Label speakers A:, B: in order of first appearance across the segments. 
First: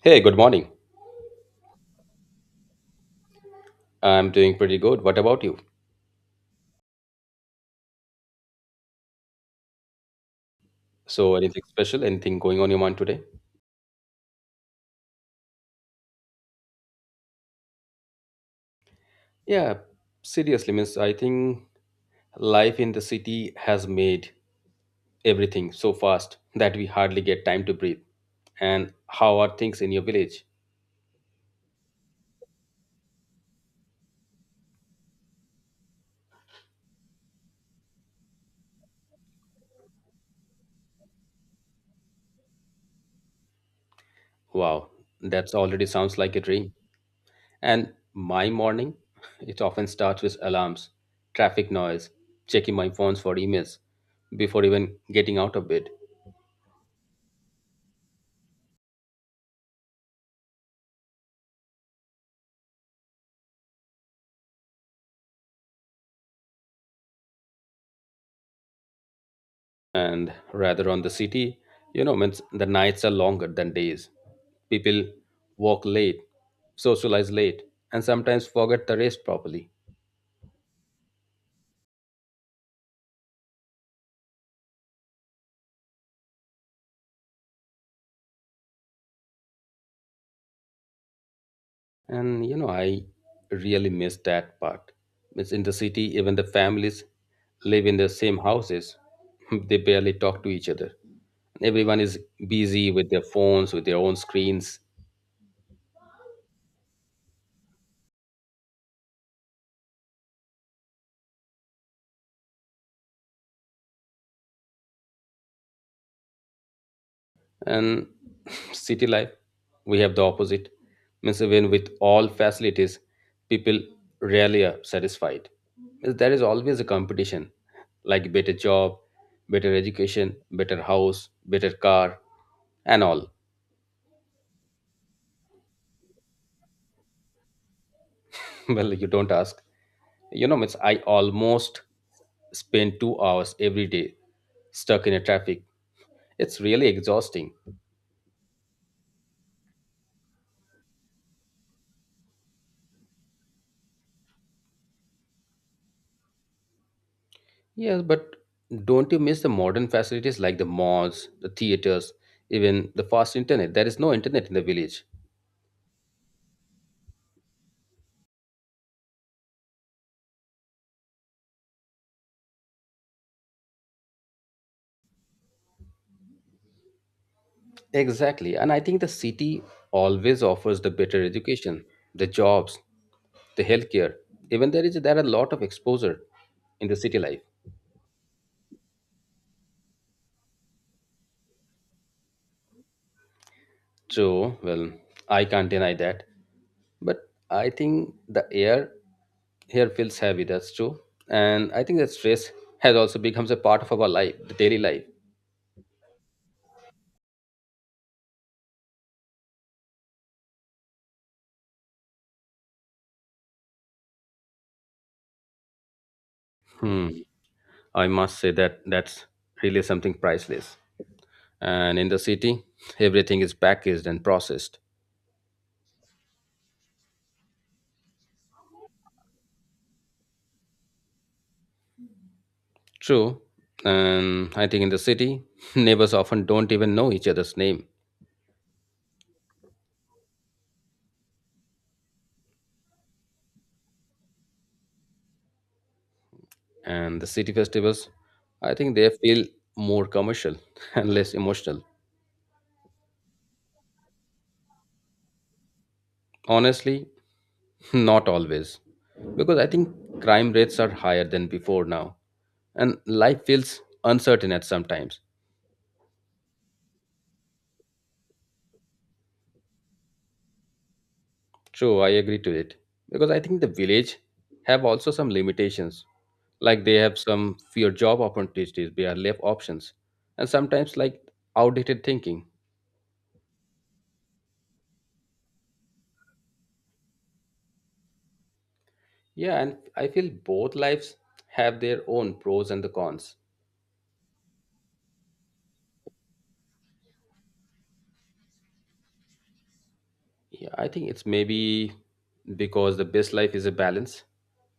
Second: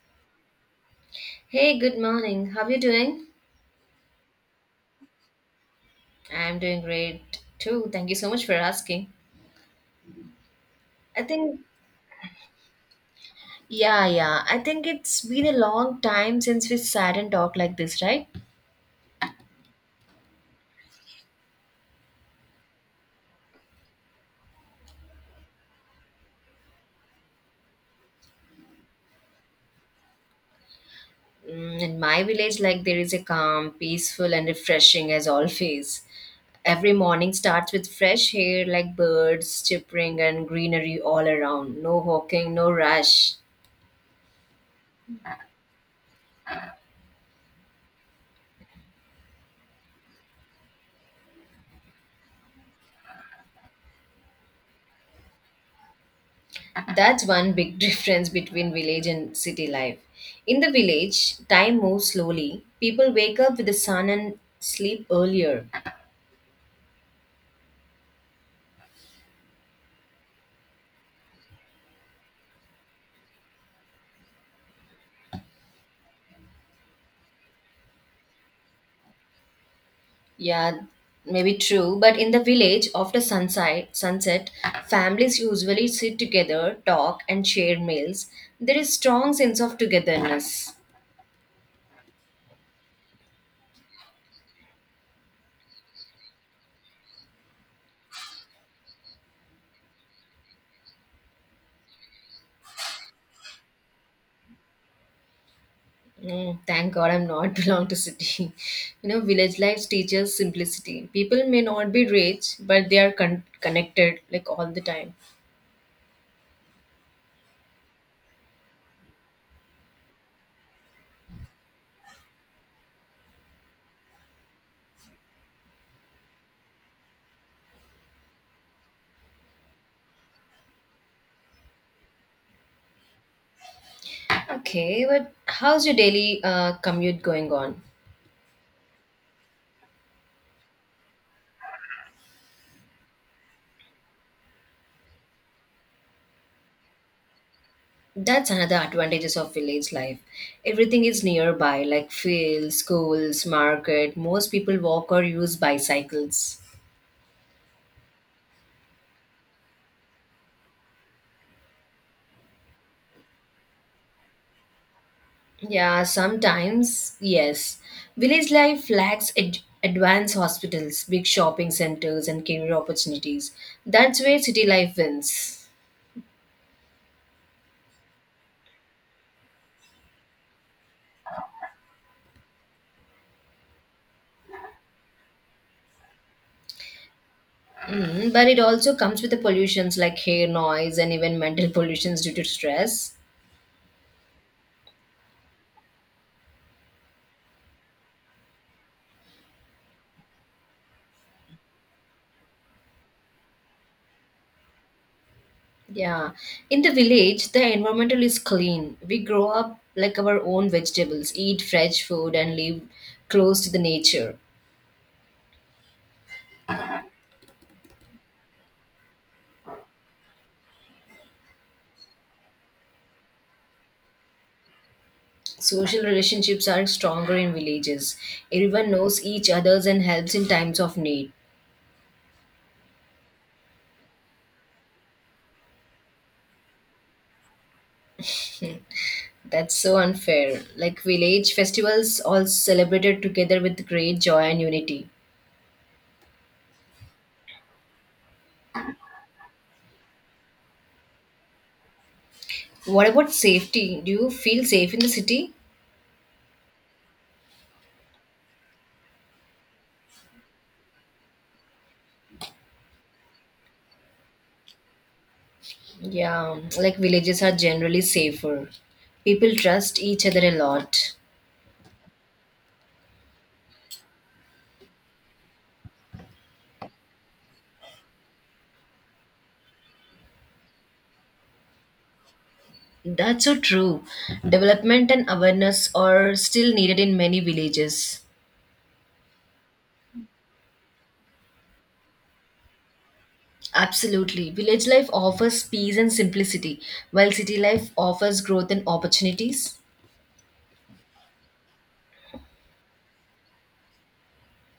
A: Hey, good morning.
B: Hey, good morning. How are you doing?
A: I'm doing pretty good. What about you?
B: I'm doing great too. Thank you so much for asking. I
A: So,
B: think,
A: anything special? Anything going on your mind today?
B: yeah, yeah. I think it's been a long time since we sat and talked like this, right?
A: Yeah, seriously, means I think life in the city has made everything so fast that we hardly get time to breathe. And how are things in your village?
B: In my village, like there is a calm, peaceful, and refreshing as always. Every morning starts with fresh air, like birds chirping and greenery all around. No hawking, no rush.
A: Wow, that's already sounds like a dream. And my morning, it often starts with alarms, traffic noise, checking my phones for emails before even getting out of bed.
B: That's one big difference between village and city life. In the village, time moves slowly. People wake up with the sun and sleep earlier.
A: And rather on the city, means the nights are longer than days. People walk late, socialize late, and sometimes forget the rest properly.
B: Yeah, maybe true, but in the village, after sunset, families usually sit together, talk, and share meals. There is strong sense of togetherness.
A: And I really miss that part. Means in the city, even the families live in the same houses. They barely talk to each other. Everyone is busy with their phones, with their own screens.
B: Thank God I'm not belong to city. You know, village life teaches simplicity. People may not be rich, but they are connected like all the time.
A: And city life, we have the opposite. Means even with all facilities, people rarely are satisfied. Means there is always a competition, like better job, better education, better house, better car, and all.
B: Okay, but how's your daily commute going on?
A: Well, you don't ask. Means I almost spend 2 hours every day stuck in a traffic. It's really exhausting.
B: That's another advantages of village life. Everything is nearby, like fields, schools, market. Most people walk or use bicycles.
A: Yes, but don't you miss the modern facilities like the malls, the theaters, even the fast internet? There is no internet in the village.
B: Yeah, sometimes, yes. Village life lacks advanced hospitals, big shopping centers, and career opportunities. That's where city life wins.
A: Exactly. And I think the city always offers the better education, the jobs, the healthcare. Even there are a lot of exposure in the city life.
B: Mm, but it also comes with the pollutions like hair noise and even mental pollutions due to stress.
A: True. Well, I can't deny that. But I think the air here feels heavy, that's true. And I think that stress has also becomes a part of our life, the daily life.
B: Yeah, in the village, the environmental is clean. We grow up like our own vegetables, eat fresh food, and live close to the nature.
A: Hmm. I must say that that's really something priceless. And in the city, everything is packaged and processed.
B: Social relationships are stronger in villages. Everyone knows each other's and helps in times of need.
A: True. And I think in the city, neighbors often don't even know each other's name.
B: That's so unfair. Like village festivals, all celebrated together with great joy and unity.
A: And the city festivals, I think they feel more commercial and less emotional.
B: What about safety? Do you feel safe in the city?
A: Honestly, not always. Because I think crime rates are higher than before now. And life feels uncertain at some times.
B: Yeah, like villages are generally safer. People trust each other a lot.
A: True, I agree to it. Because I think the village have also some limitations. Like they have some fewer job opportunities, they are left options. And sometimes like outdated thinking.
B: That's so true. Development and awareness are still needed in many villages.
A: Yeah, and I feel both lives have their own pros and the cons.
B: Absolutely. Village life offers peace and simplicity, while city life offers growth and opportunities.
A: Yeah, I think it's maybe because the best life is a balance,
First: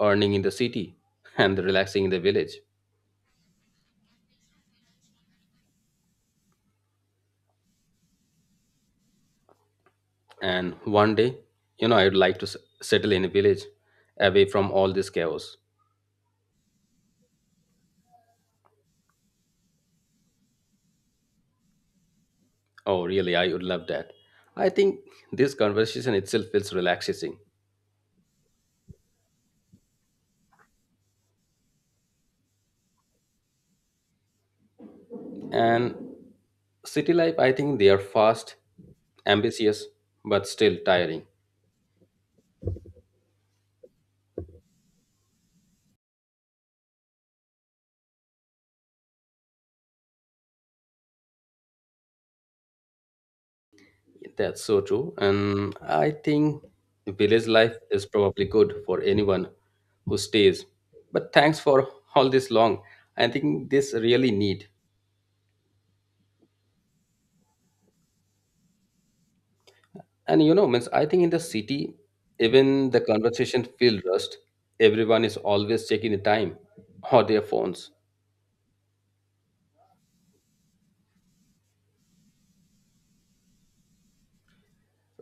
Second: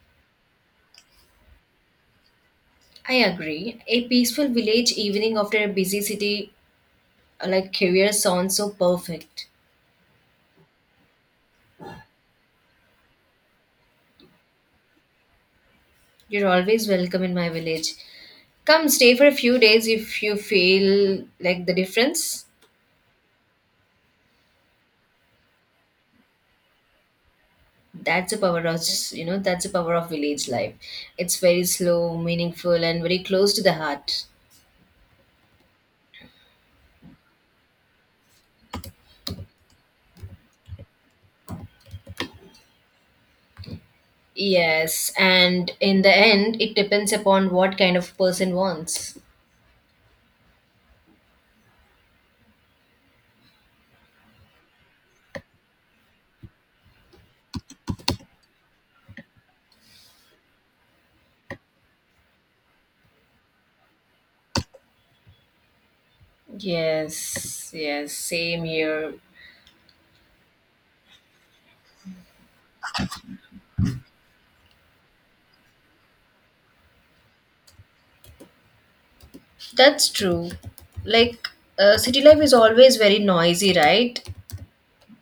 A: earning in the city and the relaxing in the village.
B: I agree. A peaceful village evening after a busy city like career sounds so perfect.
A: And one day, I would like to settle in a village away from all this chaos.
B: You're always welcome in my village. Come stay for a few days if you feel like the difference.
A: Oh, really? I would love that. I think this conversation itself feels relaxing.
B: that's the power of that's the power of village life. It's very slow, meaningful, and very close to the heart.
A: And city life, I think they are fast, ambitious, but still tiring.
B: Yes, and in the end it depends upon what kind of person wants.
A: That's so true. And I think village life is probably good for anyone who stays. But thanks for all this long. I think this really need.
B: Yes, yes, same here.
A: And means I think in the city, even the conversation feel rushed. Everyone is always checking the time or their phones.
B: That's true. Like city life is always very noisy, right?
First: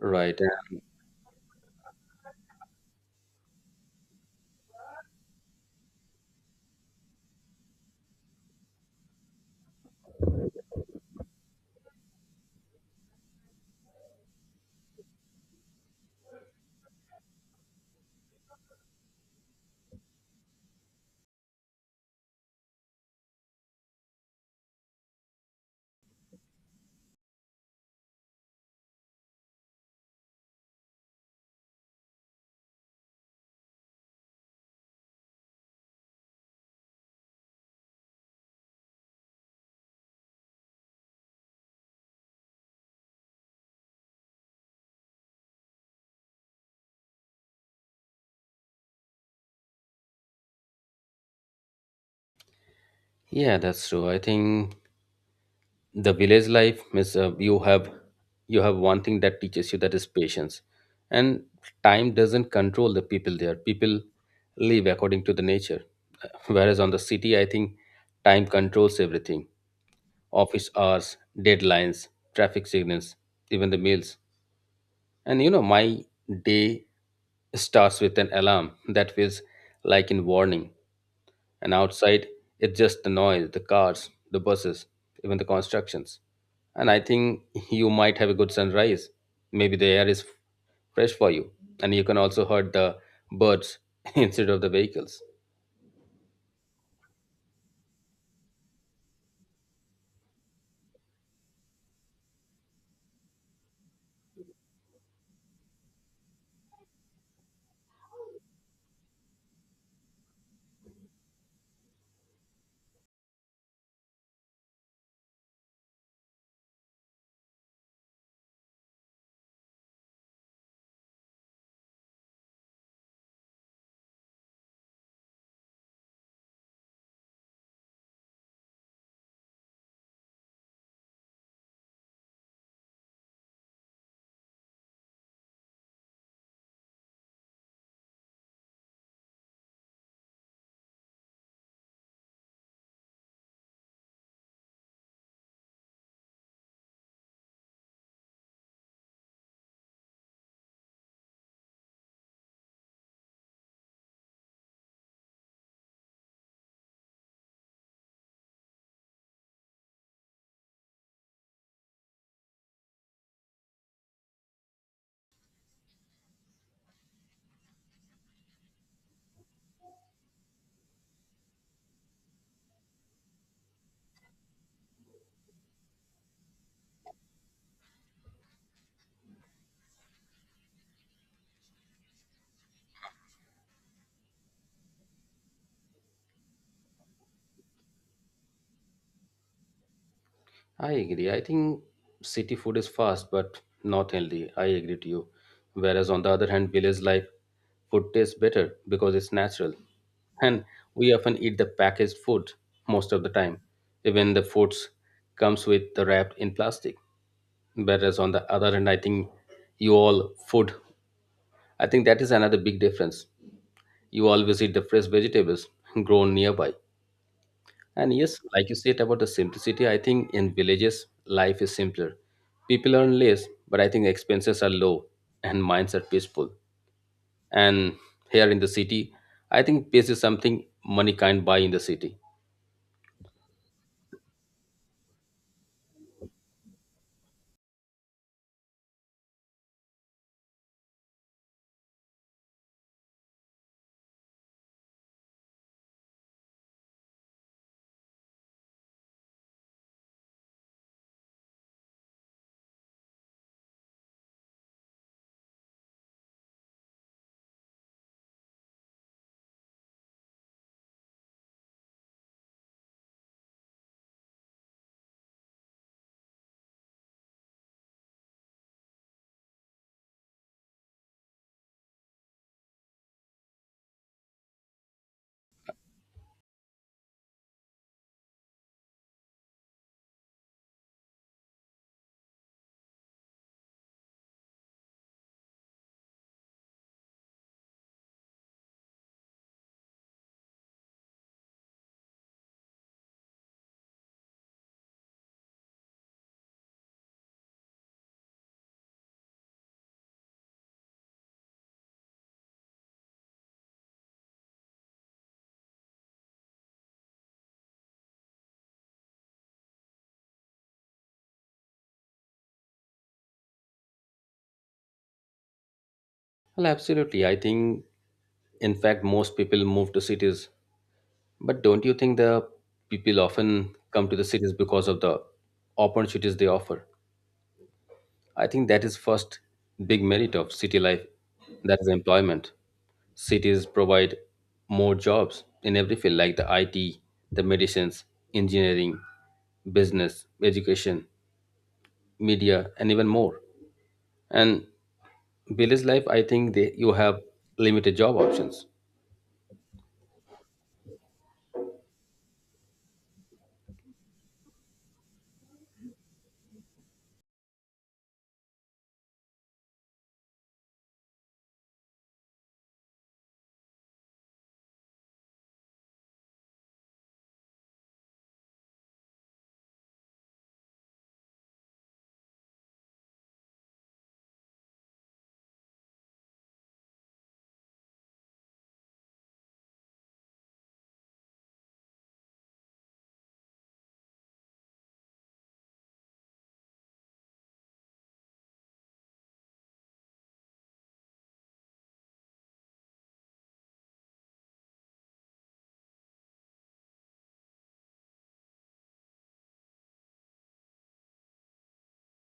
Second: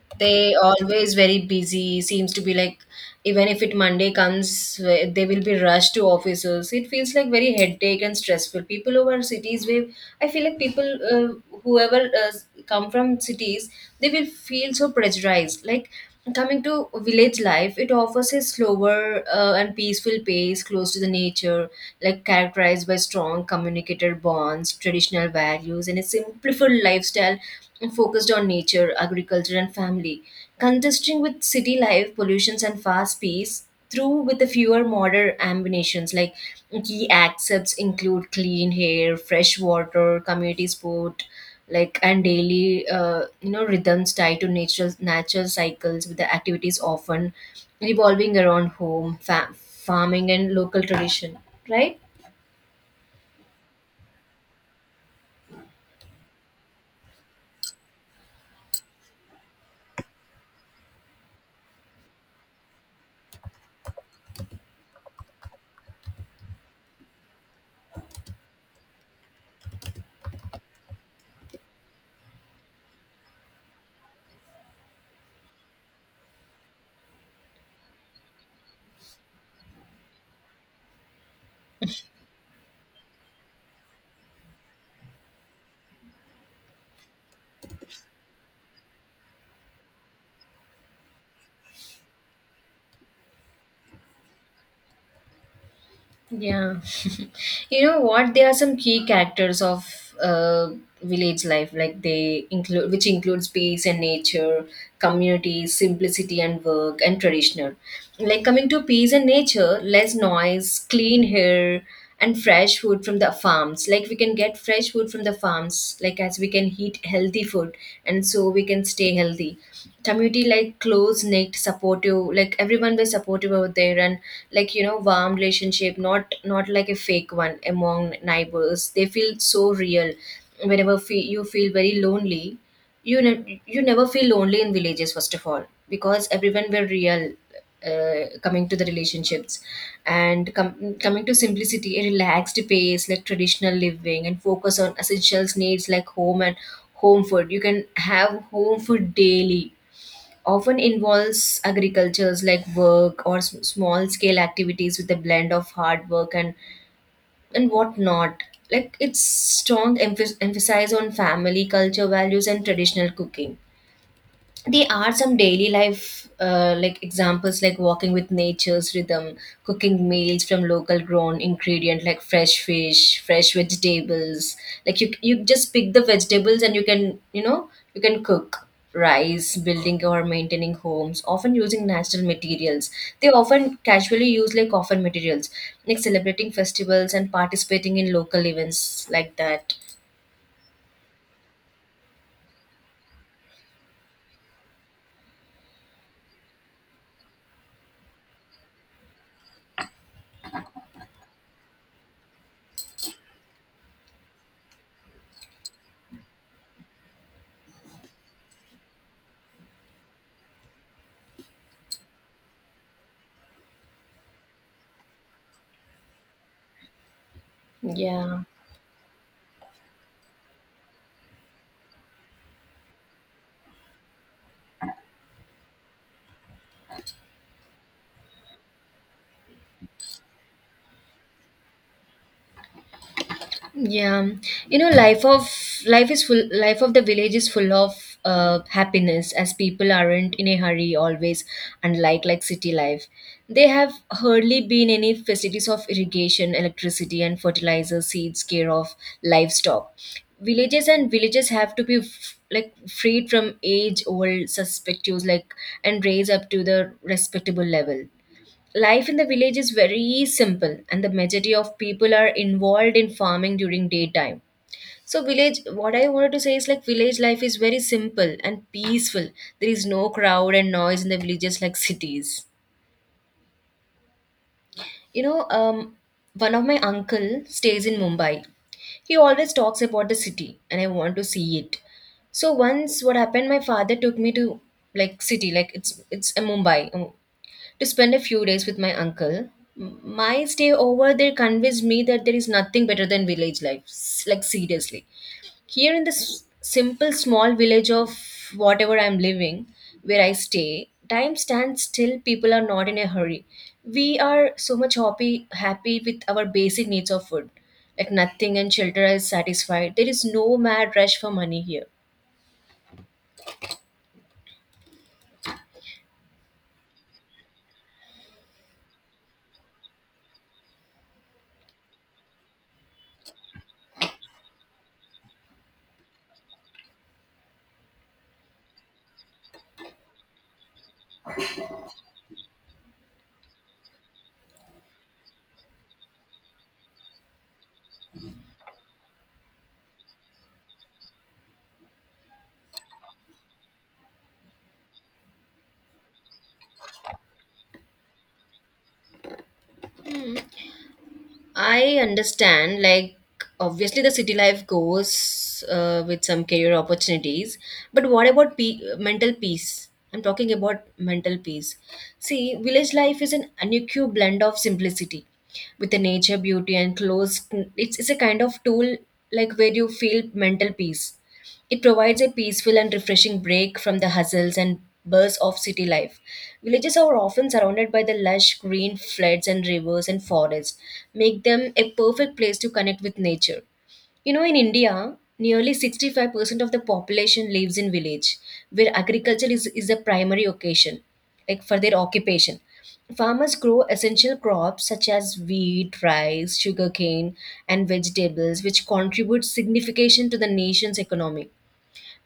A: Right.
B: They
A: Yeah.
B: always very busy seems to be like, even if it monday comes they will be rushed to offices. It feels like very headache and stressful people over cities. Where I feel like people whoever come from cities, they will feel so pressurized. Like coming to village life, it offers a slower and peaceful pace close to the nature, like characterized by strong communicator bonds, traditional values, and a simplified lifestyle focused on nature, agriculture, and family. Contrasting with city life, pollutions, and fast pace, through with the fewer modern ambitions, like key accepts include clean air, fresh water, community sport, like and daily rhythms tied to natural cycles, with the activities often revolving around home farming and local tradition, right?
A: Yeah, that's true. I think the village life is you have one thing that teaches you that is patience. And time doesn't control the people there. People live according to the nature. Whereas on the city, I think time controls everything. Office hours, deadlines, traffic signals, even the meals. And my day starts with an alarm that feels like in warning. And outside, it's just the noise, the cars, the buses, even the constructions. And I think you might have a good sunrise. Maybe the air is fresh for you. And you can also hear the birds instead of the vehicles.
B: Yeah. You know what, there are some key characters of village life. Like they include, which includes peace and nature, community, simplicity and work, and traditional. Like coming to peace and nature, less noise, clean air, and fresh food from the farms. Like we can get fresh food from the farms, like as we can eat healthy food, and so we can stay healthy. Community, like close knit, supportive, like everyone was supportive out there. And like, you know, warm relationship, not like a fake one among neighbors. They feel so real. Whenever you feel very lonely, you you never feel lonely in villages, first of all, because everyone were real. Uh, coming to the relationships, and coming to simplicity, a relaxed pace like traditional living and focus on essentials needs like home and home food. You can have home food daily. Often involves agricultures like work or small scale activities, with a blend of hard work and what not. Like it's strong emphasis on family culture values and traditional cooking. There are some daily life like examples, like walking with nature's rhythm, cooking meals from local grown ingredient like fresh fish, fresh vegetables. Like you just pick the vegetables and you can, you know, you can cook rice, building or maintaining homes often using natural materials. They often casually use like often materials, like celebrating festivals and participating in local events like that.
A: I agree. I think city food is fast but not healthy. I agree to you. Whereas on the other hand, village life food tastes better because it's natural. And we often eat the packaged food most of the time. Even the foods comes with the wrapped in plastic. Whereas on the other hand, I think you all food. I think that is another big difference. You all visit the fresh vegetables grown nearby. And yes,
B: Yeah.
A: like you said about the simplicity, I think in villages, life is simpler. People earn less, but I think expenses are low and minds are peaceful. And here in the city, I think peace is something money can't buy in the city.
B: Yeah, you know, life of life is full. Life of the village is full of happiness, as people aren't in a hurry always, unlike like city life. They have hardly been any facilities of irrigation, electricity, and fertilizer, seeds, care of livestock. Villages and villages have to be like freed from age-old suspects like, and raised up to the respectable level. Life in the village is very simple, and the majority of people are involved in farming during daytime. So, village, what I wanted to say is like village life is very simple and peaceful. There is no crowd and noise in the villages like cities. You know, one of my uncle stays in Mumbai. He always talks about the city, and I want to see it. So once, what happened? My father took me to like city, like it's a Mumbai, to spend a few days with my uncle. M- My stay over there convinced me that there is nothing better than village life, like seriously. Here in this simple small village of whatever I'm living, where I stay, time stands still, people are not in a hurry. We are so much happy with our basic needs of food. Like nothing and shelter is satisfied. There is no mad rush for money here.
A: Well, absolutely. I think, in fact, most people move to cities. But don't you think the people often come to the cities because of the opportunities they offer? I think that is first big merit of city life, that is employment. Cities provide more jobs in every field like the IT, the medicines, engineering, business, education, media, and even more. And village life, I think they, you have limited job options.
B: I understand, like, obviously the city life goes with some career opportunities, but what about mental peace? I'm talking about mental peace. See, village life is an unequal blend of simplicity with the nature, beauty, and close. It's a kind of tool, like where you feel mental peace. It provides a peaceful and refreshing break from the hustles and buzz of city life. Villages are often surrounded by the lush green floods and rivers and forests, make them a perfect place to connect with nature. You know, in India, nearly 65% of the population lives in village, where agriculture is a primary occasion, like for their occupation. Farmers grow essential crops such as wheat, rice, sugarcane, and vegetables, which contribute significantly to the nation's economy.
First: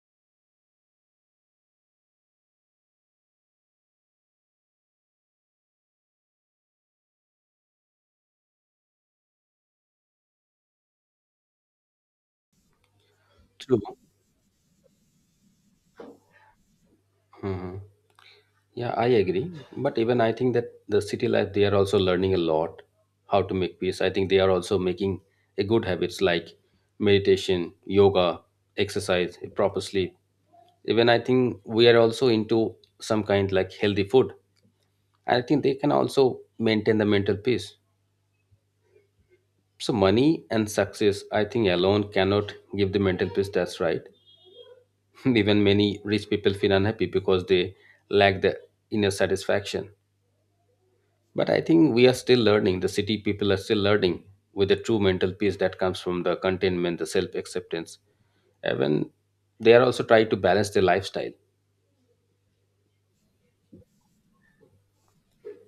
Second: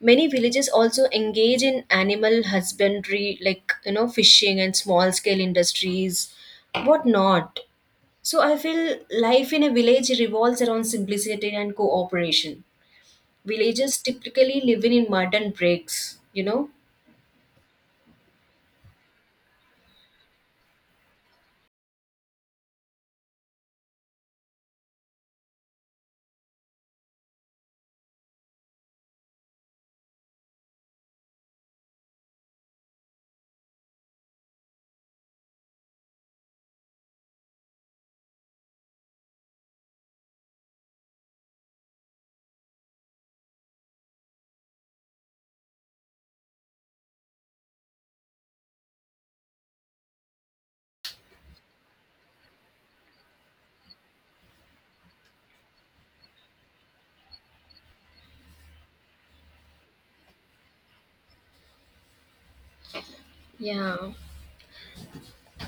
B: Many villages also engage in animal husbandry, like, you know, fishing and small scale industries. What not? So I feel life in a village revolves around simplicity and cooperation.
A: True.
B: Villagers typically live in mud and bricks, you know?
A: Mhm. Yeah, I agree. But even I think that the city life, they are also learning a lot how to make peace. I think they are also making a good habits like meditation, yoga, exercise, proper sleep, even I think we are also into some kind like healthy food. I think they can also maintain the mental peace. So money and success, I think alone cannot give the mental peace, that's right. Even many rich people feel unhappy because they lack the inner satisfaction. But I think we are still learning. The city people are still learning with the true mental peace that comes from the contentment, the self acceptance. Even they are also trying to balance their lifestyle.
B: Yeah.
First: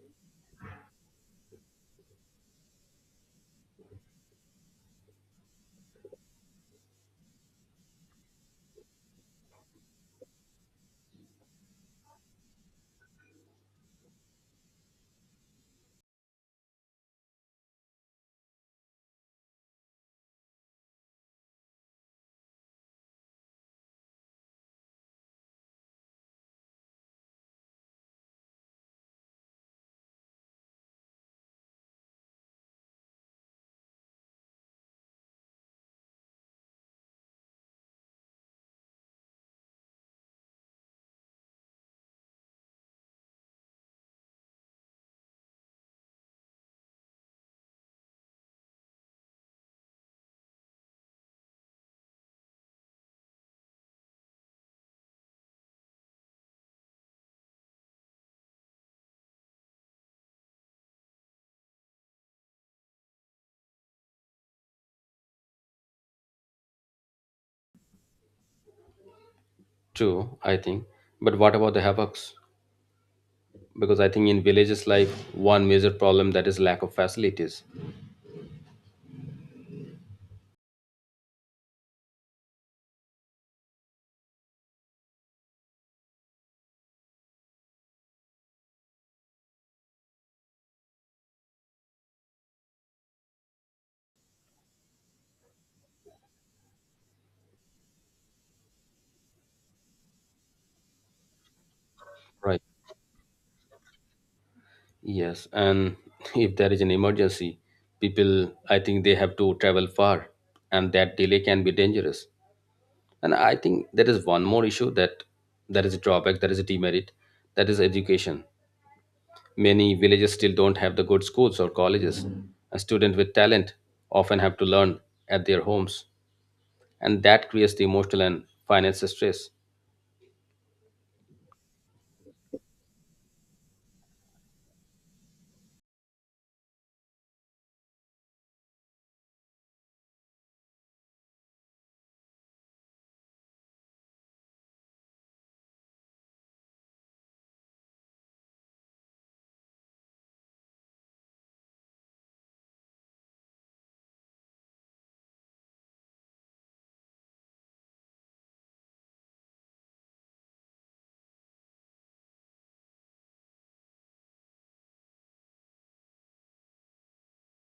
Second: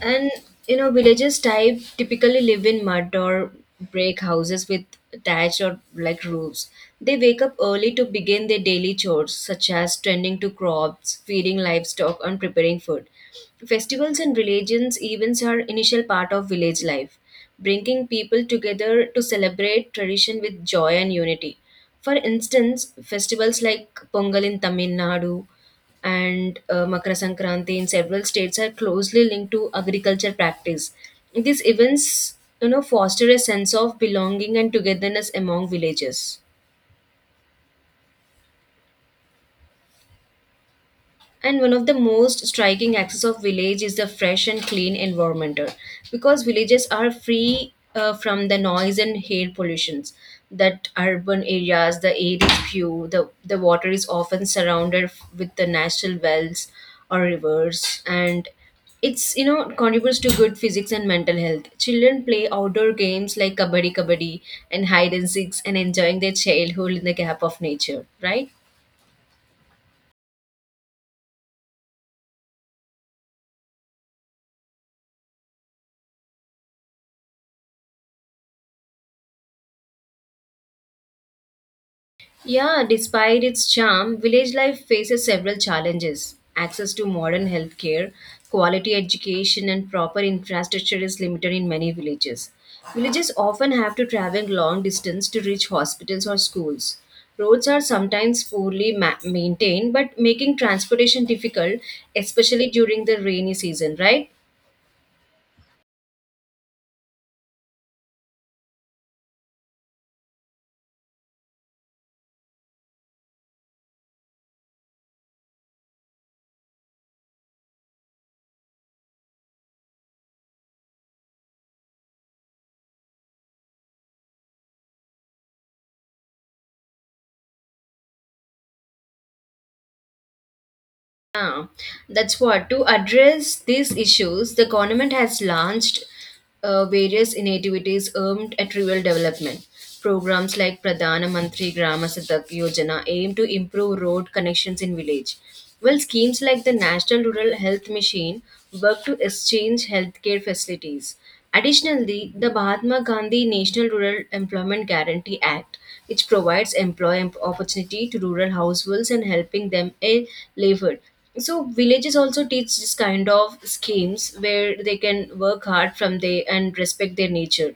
B: And you know, villagers type typically live in mud or brick houses with thatch or like roofs. They wake up early to begin their daily chores, such as tending to crops, feeding livestock, and preparing food. Festivals and religions events are initial part of village life, bringing people together to celebrate tradition with joy and unity. For instance, festivals like Pongal in Tamil Nadu and Makara Sankranti in several states are closely linked to agriculture practice. These events, you know, foster a sense of belonging and togetherness among villages. And one of the most striking aspects of village is the fresh and clean environment, because villages are free from the noise and air pollutions that urban areas. The air is pure. The water is often surrounded with the natural wells or rivers, and it's, you know, contributes to good physics and mental health. Children play outdoor games like kabaddi, and hide and seeks, and enjoying their childhood in the gap of nature. Right.
A: Too, I think. But what about the havocs? Because I think in villages life, one major problem, that is lack of facilities.
B: Yeah, despite its charm, village life faces several challenges. Access to modern healthcare, quality education, and proper infrastructure is limited in many villages. Villages often have to travel long distance to reach hospitals or schools. Roads are sometimes poorly maintained, but making transportation difficult,
A: Right.
B: especially during the rainy season, right?
A: Yes, and if there is an emergency, people I think they have to travel far, and that delay can be dangerous. And I think there is one more issue, that that is a drawback, that is a demerit, that is education. Many villages still don't have the good schools or colleges. A student with talent often have to learn at their homes. And that creates the emotional and financial stress.
B: Ah, that's what. To address these issues, the government has launched various initiatives aimed at rural development. Programs like Pradhana Mantri Grama Sadak Yojana aim to improve road connections in village, while schemes like the National Rural Health Machine work to exchange healthcare facilities. Additionally, the Mahatma Gandhi National Rural Employment Guarantee Act, which provides employment opportunity to rural households and helping them a labor. So villages also teach this kind of schemes where they can work hard from they and respect their nature,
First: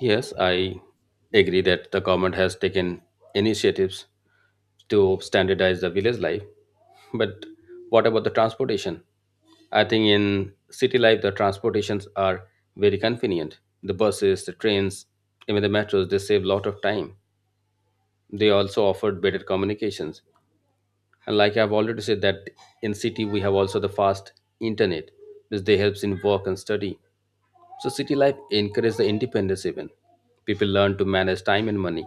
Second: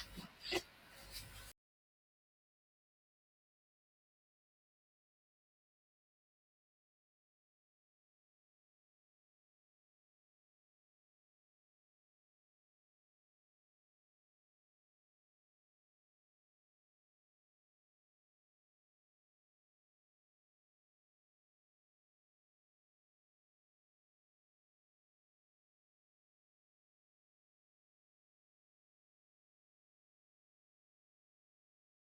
A: Yes, I agree that the government has taken initiatives to standardize the village life. But what about the transportation? I think in city life, the transportations are very convenient. The buses, the trains, even the metros, they save a lot of time. They also offered better communications. And like I've already said that in city, we have also the fast internet, which they helps in work and study. So city life encourages the independence even. People learn to manage time and money.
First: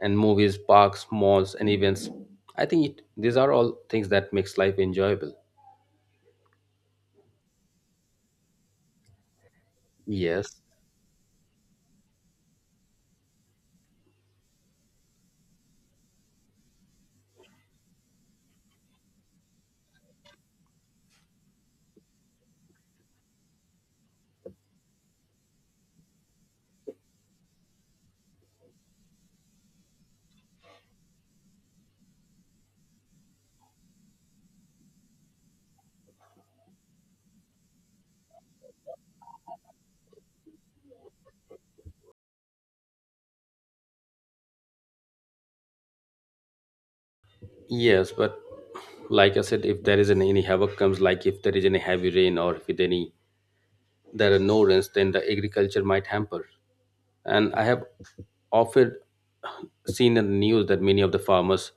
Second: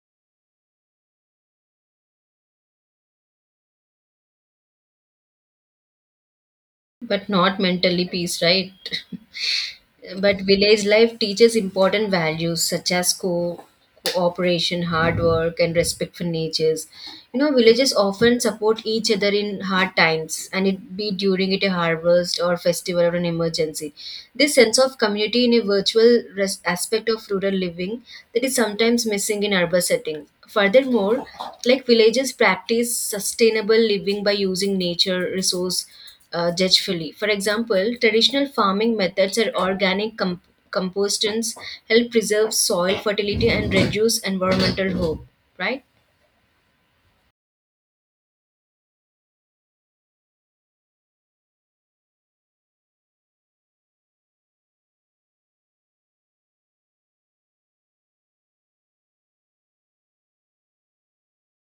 A: And movies, parks, malls, and events. I think these are all things that makes life enjoyable.
B: but not mentally peace, right? But
A: Yes,
B: village life teaches important values such as cooperation, hard work, and respect for natures. Villages often support each other in hard times, and it be during it a harvest or festival or an emergency. This sense of community in a virtual res- aspect of rural living that is sometimes missing in urban settings. Furthermore, like villages practice sustainable living by using nature resource judge. For example, traditional farming methods or organic com- compostings help preserve soil fertility and reduce environmental hope, right?
A: yes, but like I said, if there isn't any havoc comes, like if there is any heavy rain or if it any there are no rains, then the agriculture might hamper. And I have often seen in the news that many of the farmers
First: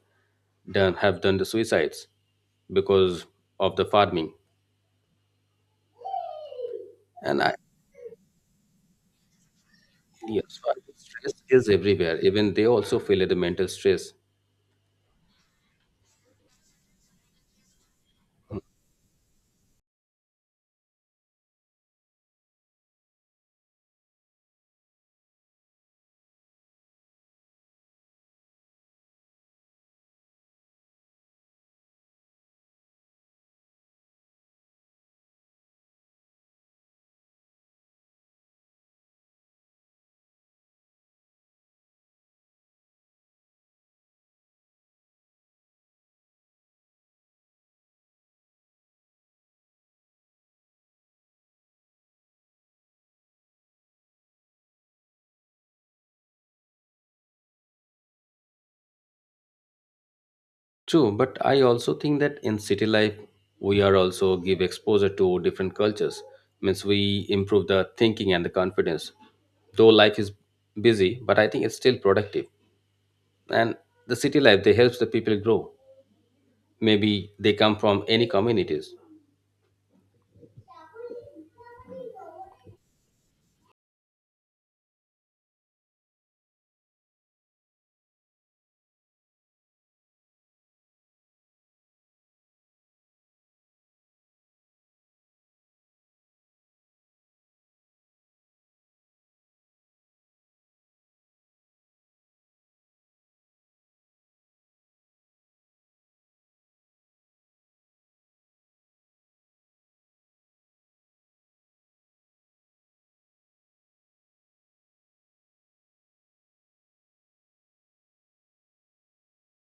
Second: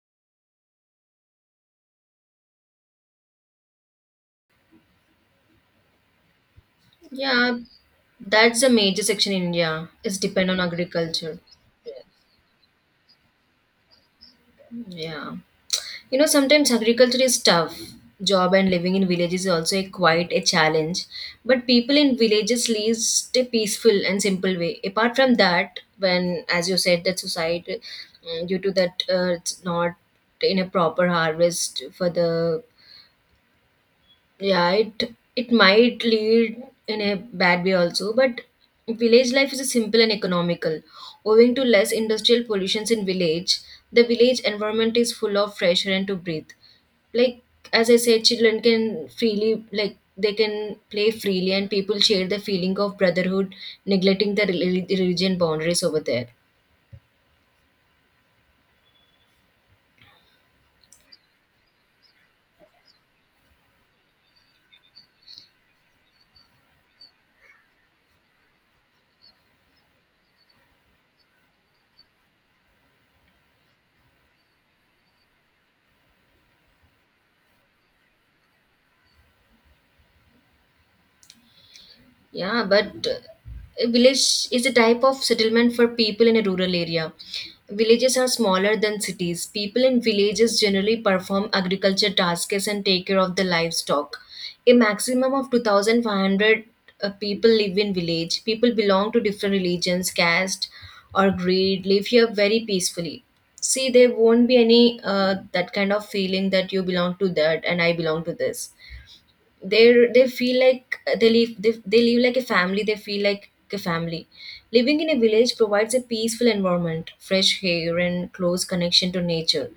A: done have done the suicides because of the farming. And I
B: Yeah, that's a major section in India is depend on
A: Yes, farming stress
B: agriculture.
A: is everywhere. Even they also feel the mental stress.
B: Yeah. Sometimes agriculture is tough. Job and living in villages is also a, quite a challenge. But people in villages live a peaceful and simple way. Apart from that, when, as you said, that society, mm, due to that, it's not in a proper harvest for the yeah it might lead in a bad way also but village life is simple and economical owing to less industrial pollutions in village the village environment is full of fresh air and to breathe like as I said children can freely like they can play freely and people share the feeling of brotherhood neglecting the reli- religion boundaries over there.
A: True, but I also think that in city life, we are also give exposure to different cultures. Means we improve the thinking and the confidence. Though life is busy, but I think it's still productive. And the city life, they helps the people grow. Maybe they come from any communities.
B: Yeah, but a village is a type of settlement for people in a rural area. Villages are smaller than cities. People in villages generally perform agriculture tasks and take care of the livestock. A maximum of 2,500 people live in village. People belong to different religions, caste, or greed, live here very peacefully. See, there won't be any that kind of feeling that you belong to that and I belong to this they they feel like they live they live like a family they feel like a family living in a village provides a peaceful environment fresh air and close connection to nature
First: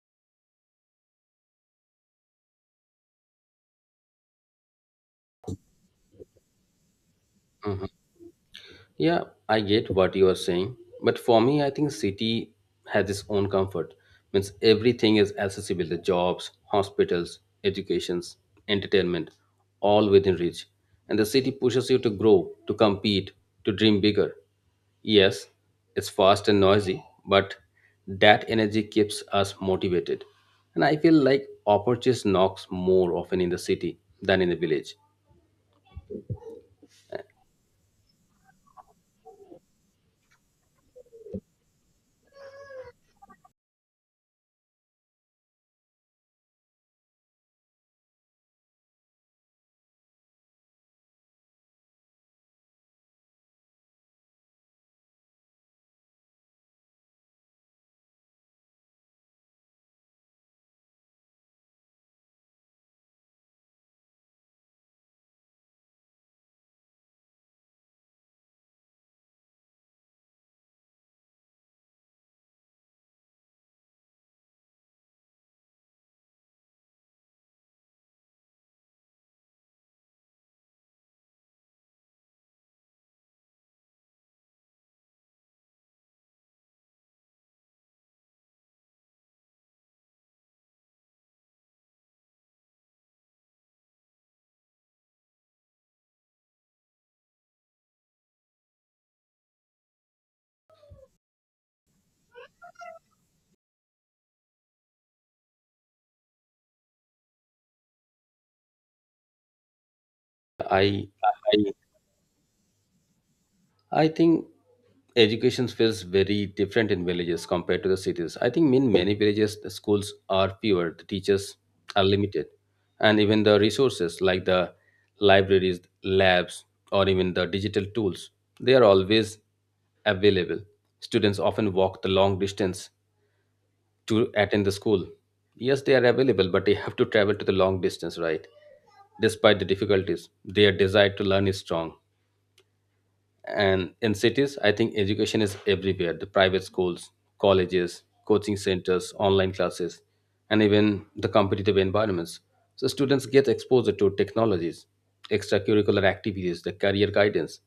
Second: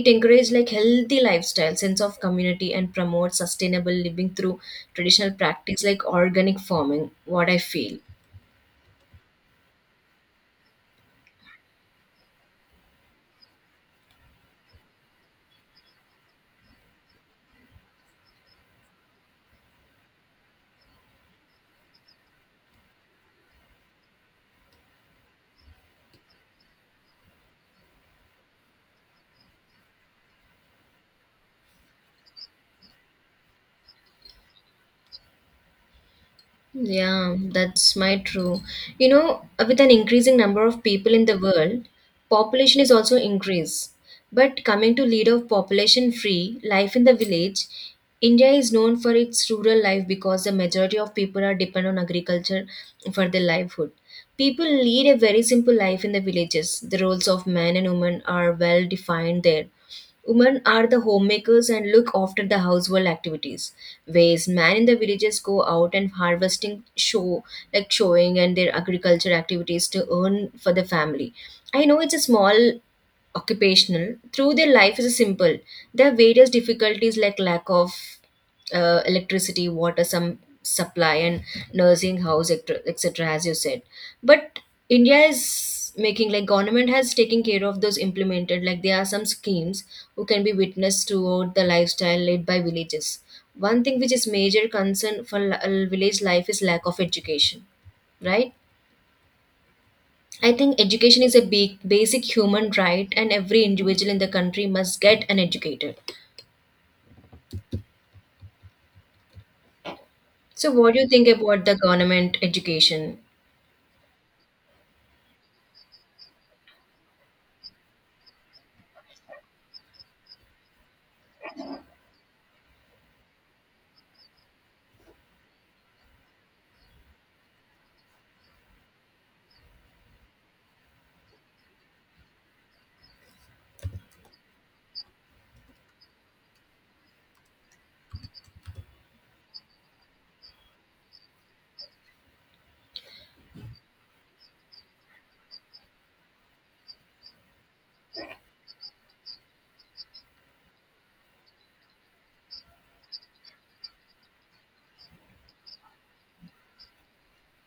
B: it encourages like healthy lifestyle sense of community and promotes sustainable living through traditional practice like organic farming what I
A: Mm.
B: feel.
A: Yeah, I get what you are saying, but for me, I think city has its own comfort. Means everything is accessible: the jobs, hospitals, educations, entertainment, all within reach. And the city pushes you to grow, to compete, to dream bigger. Yes, it's fast and noisy, but that energy keeps us motivated. And I feel like opportunities knocks more often in the city than in the village.
B: Yeah, that's my true. With an increasing number of people in the world, population is also increase. But coming to leader of population free life in the village, India is known for its rural life because the majority of people are dependent on agriculture for their livelihood. People lead a very simple life in the villages. The roles of man and woman are well defined there. Women are the homemakers and look after the household activities ways men in the villages go out and harvesting show like showing and their agriculture activities to earn for the family I know it's a small occupational through their life is simple there are various difficulties like lack of electricity water some supply and nursing house etc as you said but india is making like government has taken care of those implemented like there are some schemes who can be witnessed throughout the lifestyle led by villages one thing which is major concern for la- village life is lack of education, right? I think education is a big, basic human right, and every individual in the country must get an educated. So,
A: I
B: what do you think
A: I,
B: about the government education?
A: I think education feels very different in villages compared to the cities. I think in many villages the schools are fewer, the teachers are limited, and even the resources like the libraries, labs, or even the digital tools they are always available. Students often walk the long distance to attend the school. Yes, they are available, but they have to travel to the long distance, right? Despite the difficulties, their desire to learn is strong. And in cities, I think education is everywhere: the private schools, colleges, coaching centers, online classes, and even the competitive environments. So students get exposure to technologies, extracurricular activities, the career guidance.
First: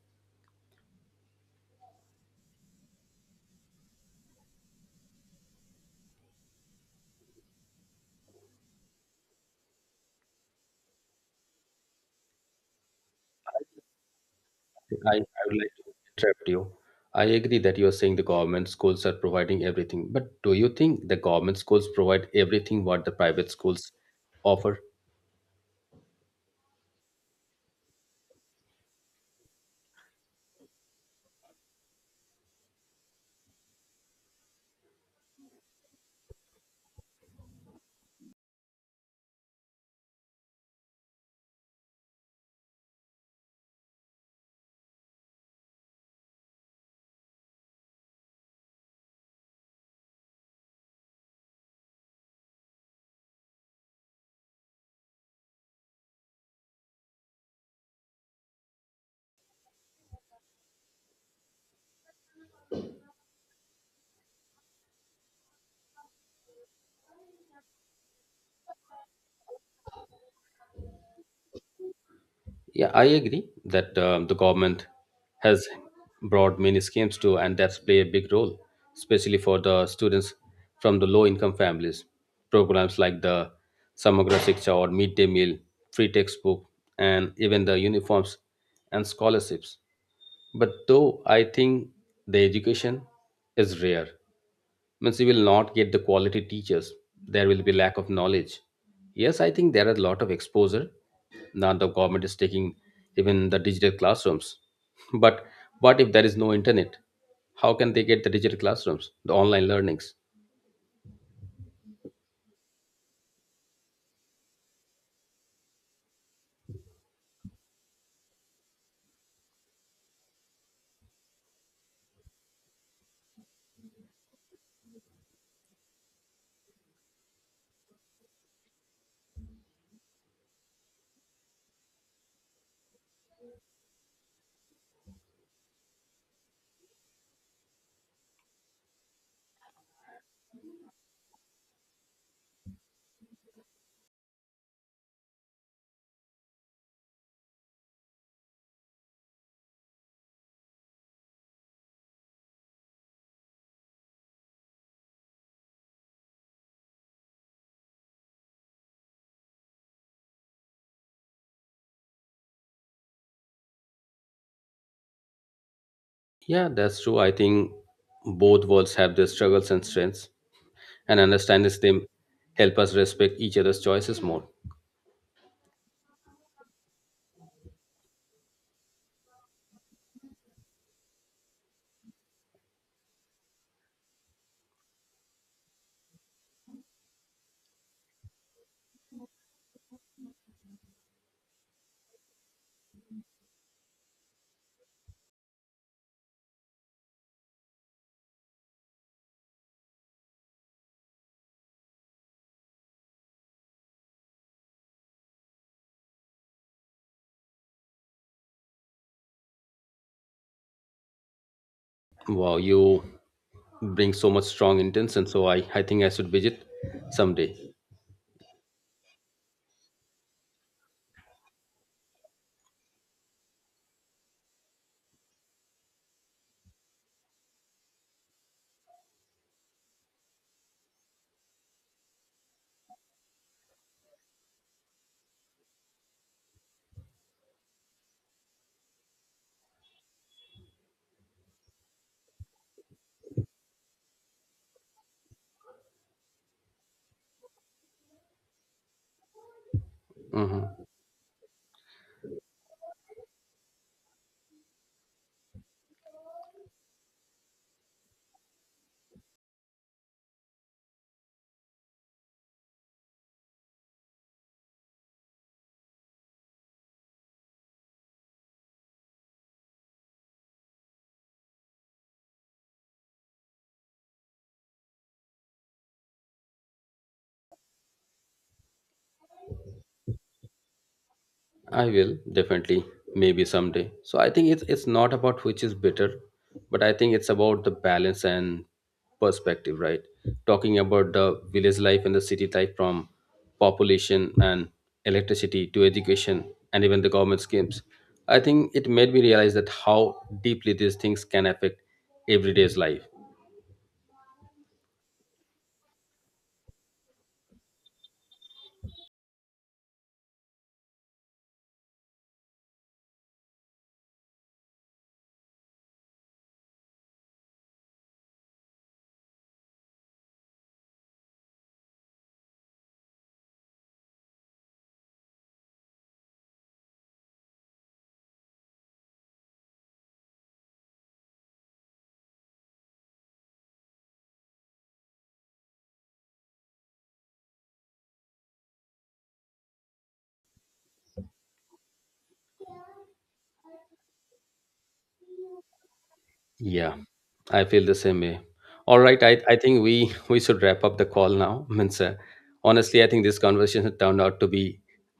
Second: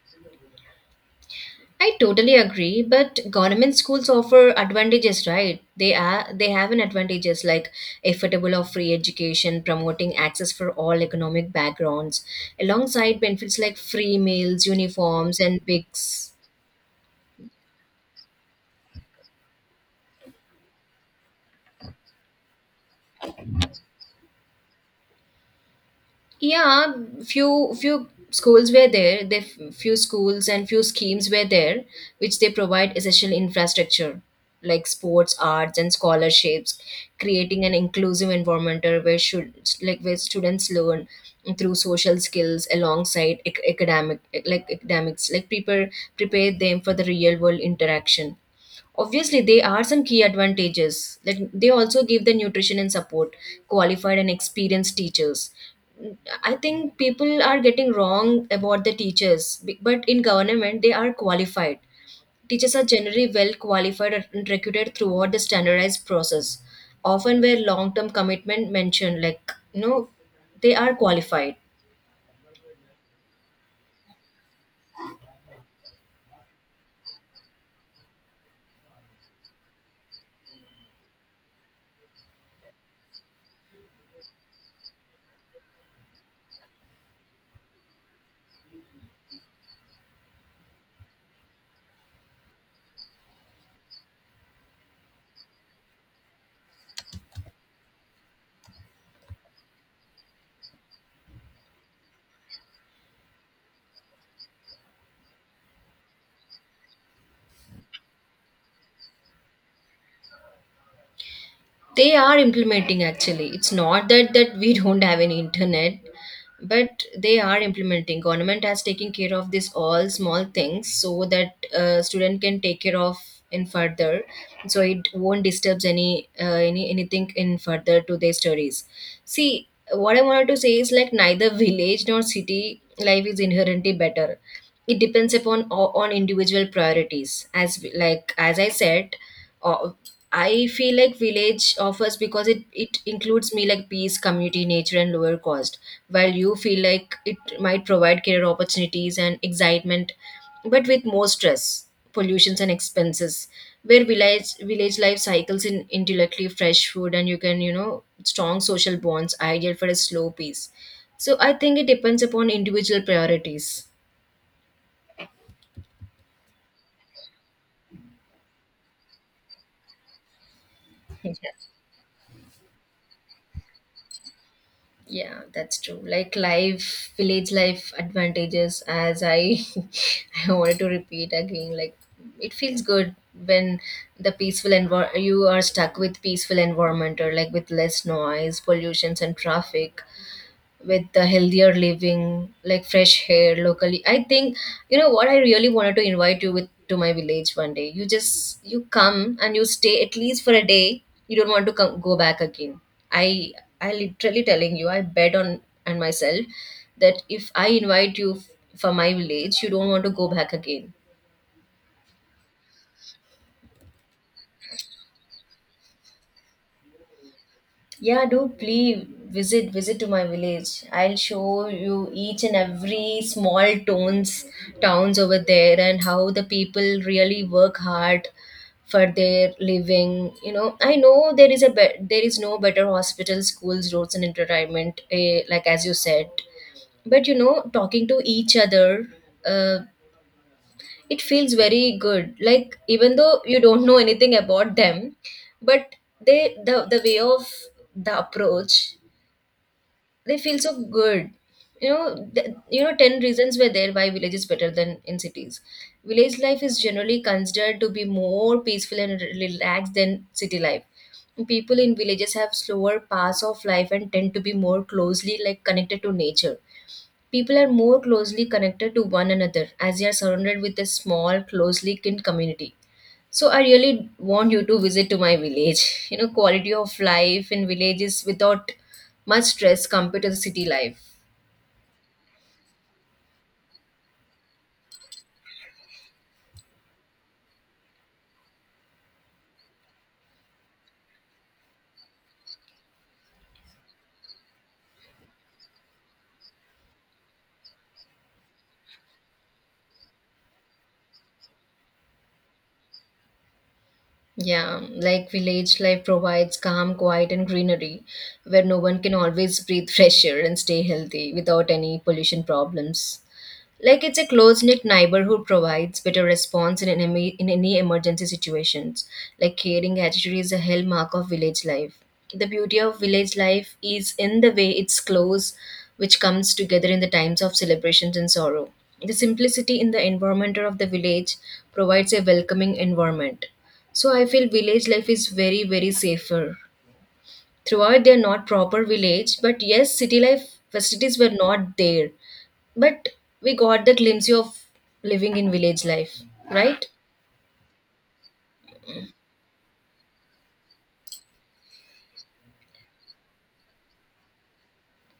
B: I totally agree, but government schools offer advantages, right? They are they have an advantages like affordable or free education, promoting access for all economic backgrounds, alongside benefits like free meals,
A: i,
B: uniforms,
A: I would
B: and
A: like to
B: bigs.
A: interrupt you. I agree that you are saying the government schools are providing everything, but do you think the government schools provide everything what the private schools offer?
B: Yeah, few schools were there the few schools and few schemes were there which they provide essential infrastructure like sports arts and scholarships creating an inclusive environment where should like where students learn through social skills alongside ac- academic like academics like prepare prepare them for the real world interaction. Obviously, there are some key advantages. Like they also give the nutrition and support, qualified and experienced teachers. I think people are getting wrong about the teachers, be- but in government they are qualified. Teachers are generally well qualified and recruited throughout the standardized process, often where long-term commitment mentioned. Like they are qualified.
A: Yeah, I agree that the government has brought many schemes too, and that's play a big role, especially for the students from the low-income families. Programs like the Samagra Shiksha or midday meal, free textbook, and even the uniforms and scholarships. But though I think the education is rare. Means you will not get the quality teachers. There will be lack of knowledge. Yes, I think there are a lot of exposure. Now the government is taking even the digital classrooms. But what if there is no internet? How can they get the digital classrooms, the online learnings?
B: They are implementing actually. It's not that we don't have any internet. But they are implementing government has taken care of this all small things so that student can take care of in further so it won't disturb any anything in further to their studies. See what I wanted to say is like neither village nor city life is inherently better it depends upon o- on individual priorities as we- like as I said uh, I feel like village offers because it includes me like peace community nature and lower cost while you feel like it might provide career opportunities and excitement, but with more stress, pollutions, and expenses. Where village life cycles in intellectually fresh food and you can strong social bonds, ideal for a slow pace. So I think it depends upon individual priorities.
A: Yeah, that's true. I think both worlds have their struggles and strengths, and
B: Yeah.
A: understanding them help us respect each other's choices more.
B: Yeah, that's true. Like life, village life advantages, as I, I wanted to repeat again. Like it feels good when the peaceful envir you are stuck with peaceful environment or like with less noise, pollutions, and traffic with the healthier living, like fresh hair locally. I think what I really wanted to invite you with to my village one day. You just you come and you stay at least for a day. You don't want to come, go back again. I I literally telling you, I bet on and myself that if I invite you f- for my village, you don't want to go back again.
A: Wow, you bring so much strong intention. So I think I should visit someday.
B: Yeah, do please visit to my village. I'll show you each and every small towns towns over there and how the people really work hard for their living. I know there is a be- there is no better hospital, schools, roads, and entertainment. Eh, like as you said, but talking to each other, uh, it feels very good. Like even though you don't know anything about them, but they the way of the approach they feel so
A: Hmm.
B: good. You know, 10 reasons were there why village is better than in cities. Village life is generally considered to be more peaceful and re- relaxed than city life. People in villages have slower paths of life and tend to be more closely like connected to nature. People are more closely connected to one another as they are surrounded with a small closely kin community. So I really want you to visit to my village. Quality of life in villages without much stress compared to the city life.
A: I will definitely, maybe someday. So I think it's not about which is better, but I think it's about the balance and perspective, right? Talking about the village life and the city life from population and electricity to education and even the government schemes. I think it made me realize that how deeply these things can affect everyday's life.
B: Yeah, like village life provides calm, quiet, and greenery where no one can always breathe fresh air and stay healthy without any pollution problems. Like it's a close-knit neighborhood provides better response in any emergency situations. Like caring attitude is a hallmark of village life. The beauty of village life is in the way it's close, which comes together in the times of celebrations and sorrow. The simplicity in the environment of the village provides a welcoming environment. So I feel village life is very, very safer. Throughout, they are not proper village, but yes, city life facilities were not there. But we got the glimpse of living in village life, right?
A: Yeah, I feel the same way. All right, I think we we should wrap up the call now. Means, honestly, I think this conversation turned out to be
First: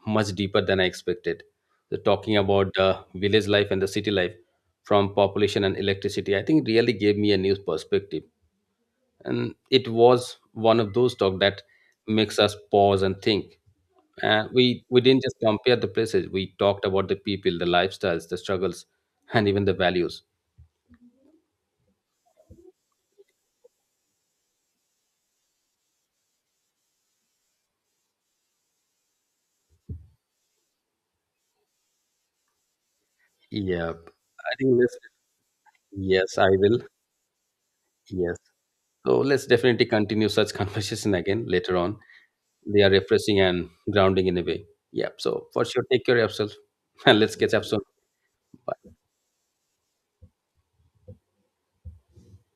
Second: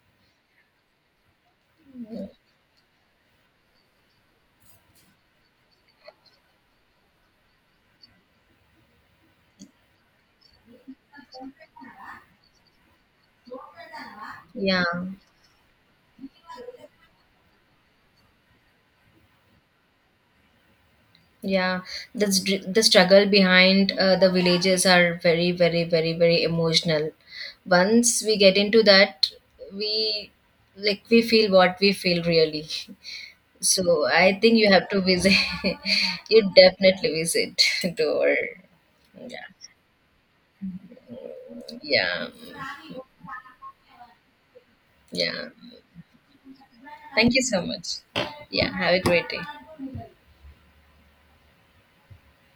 A: much deeper than I expected. The talking about the village life and the city life from population and electricity, I think really gave me a new perspective. And it was one of those talk that makes us pause and think. And
B: Yeah,
A: we didn't just compare the places. We talked about the people, the lifestyles, the struggles, and even the values.
B: yeah. The str- the struggle behind the villages are very, very, very, very emotional. Once we get into that, we like we feel what we feel really.
A: Yeah,
B: So I
A: I
B: think you
A: think
B: have
A: let's
B: to visit.
A: Yes, I
B: You
A: will.
B: definitely visit to our
A: Yes. So let's
B: yeah,
A: definitely continue such conversation again later on.
B: yeah,
A: They are refreshing and grounding in a way. Yeah. So
B: yeah.
A: for sure, take care of yourself and
B: Thank
A: let's
B: you
A: catch
B: so
A: up soon.
B: much. Yeah,
A: Bye.
B: have a great day.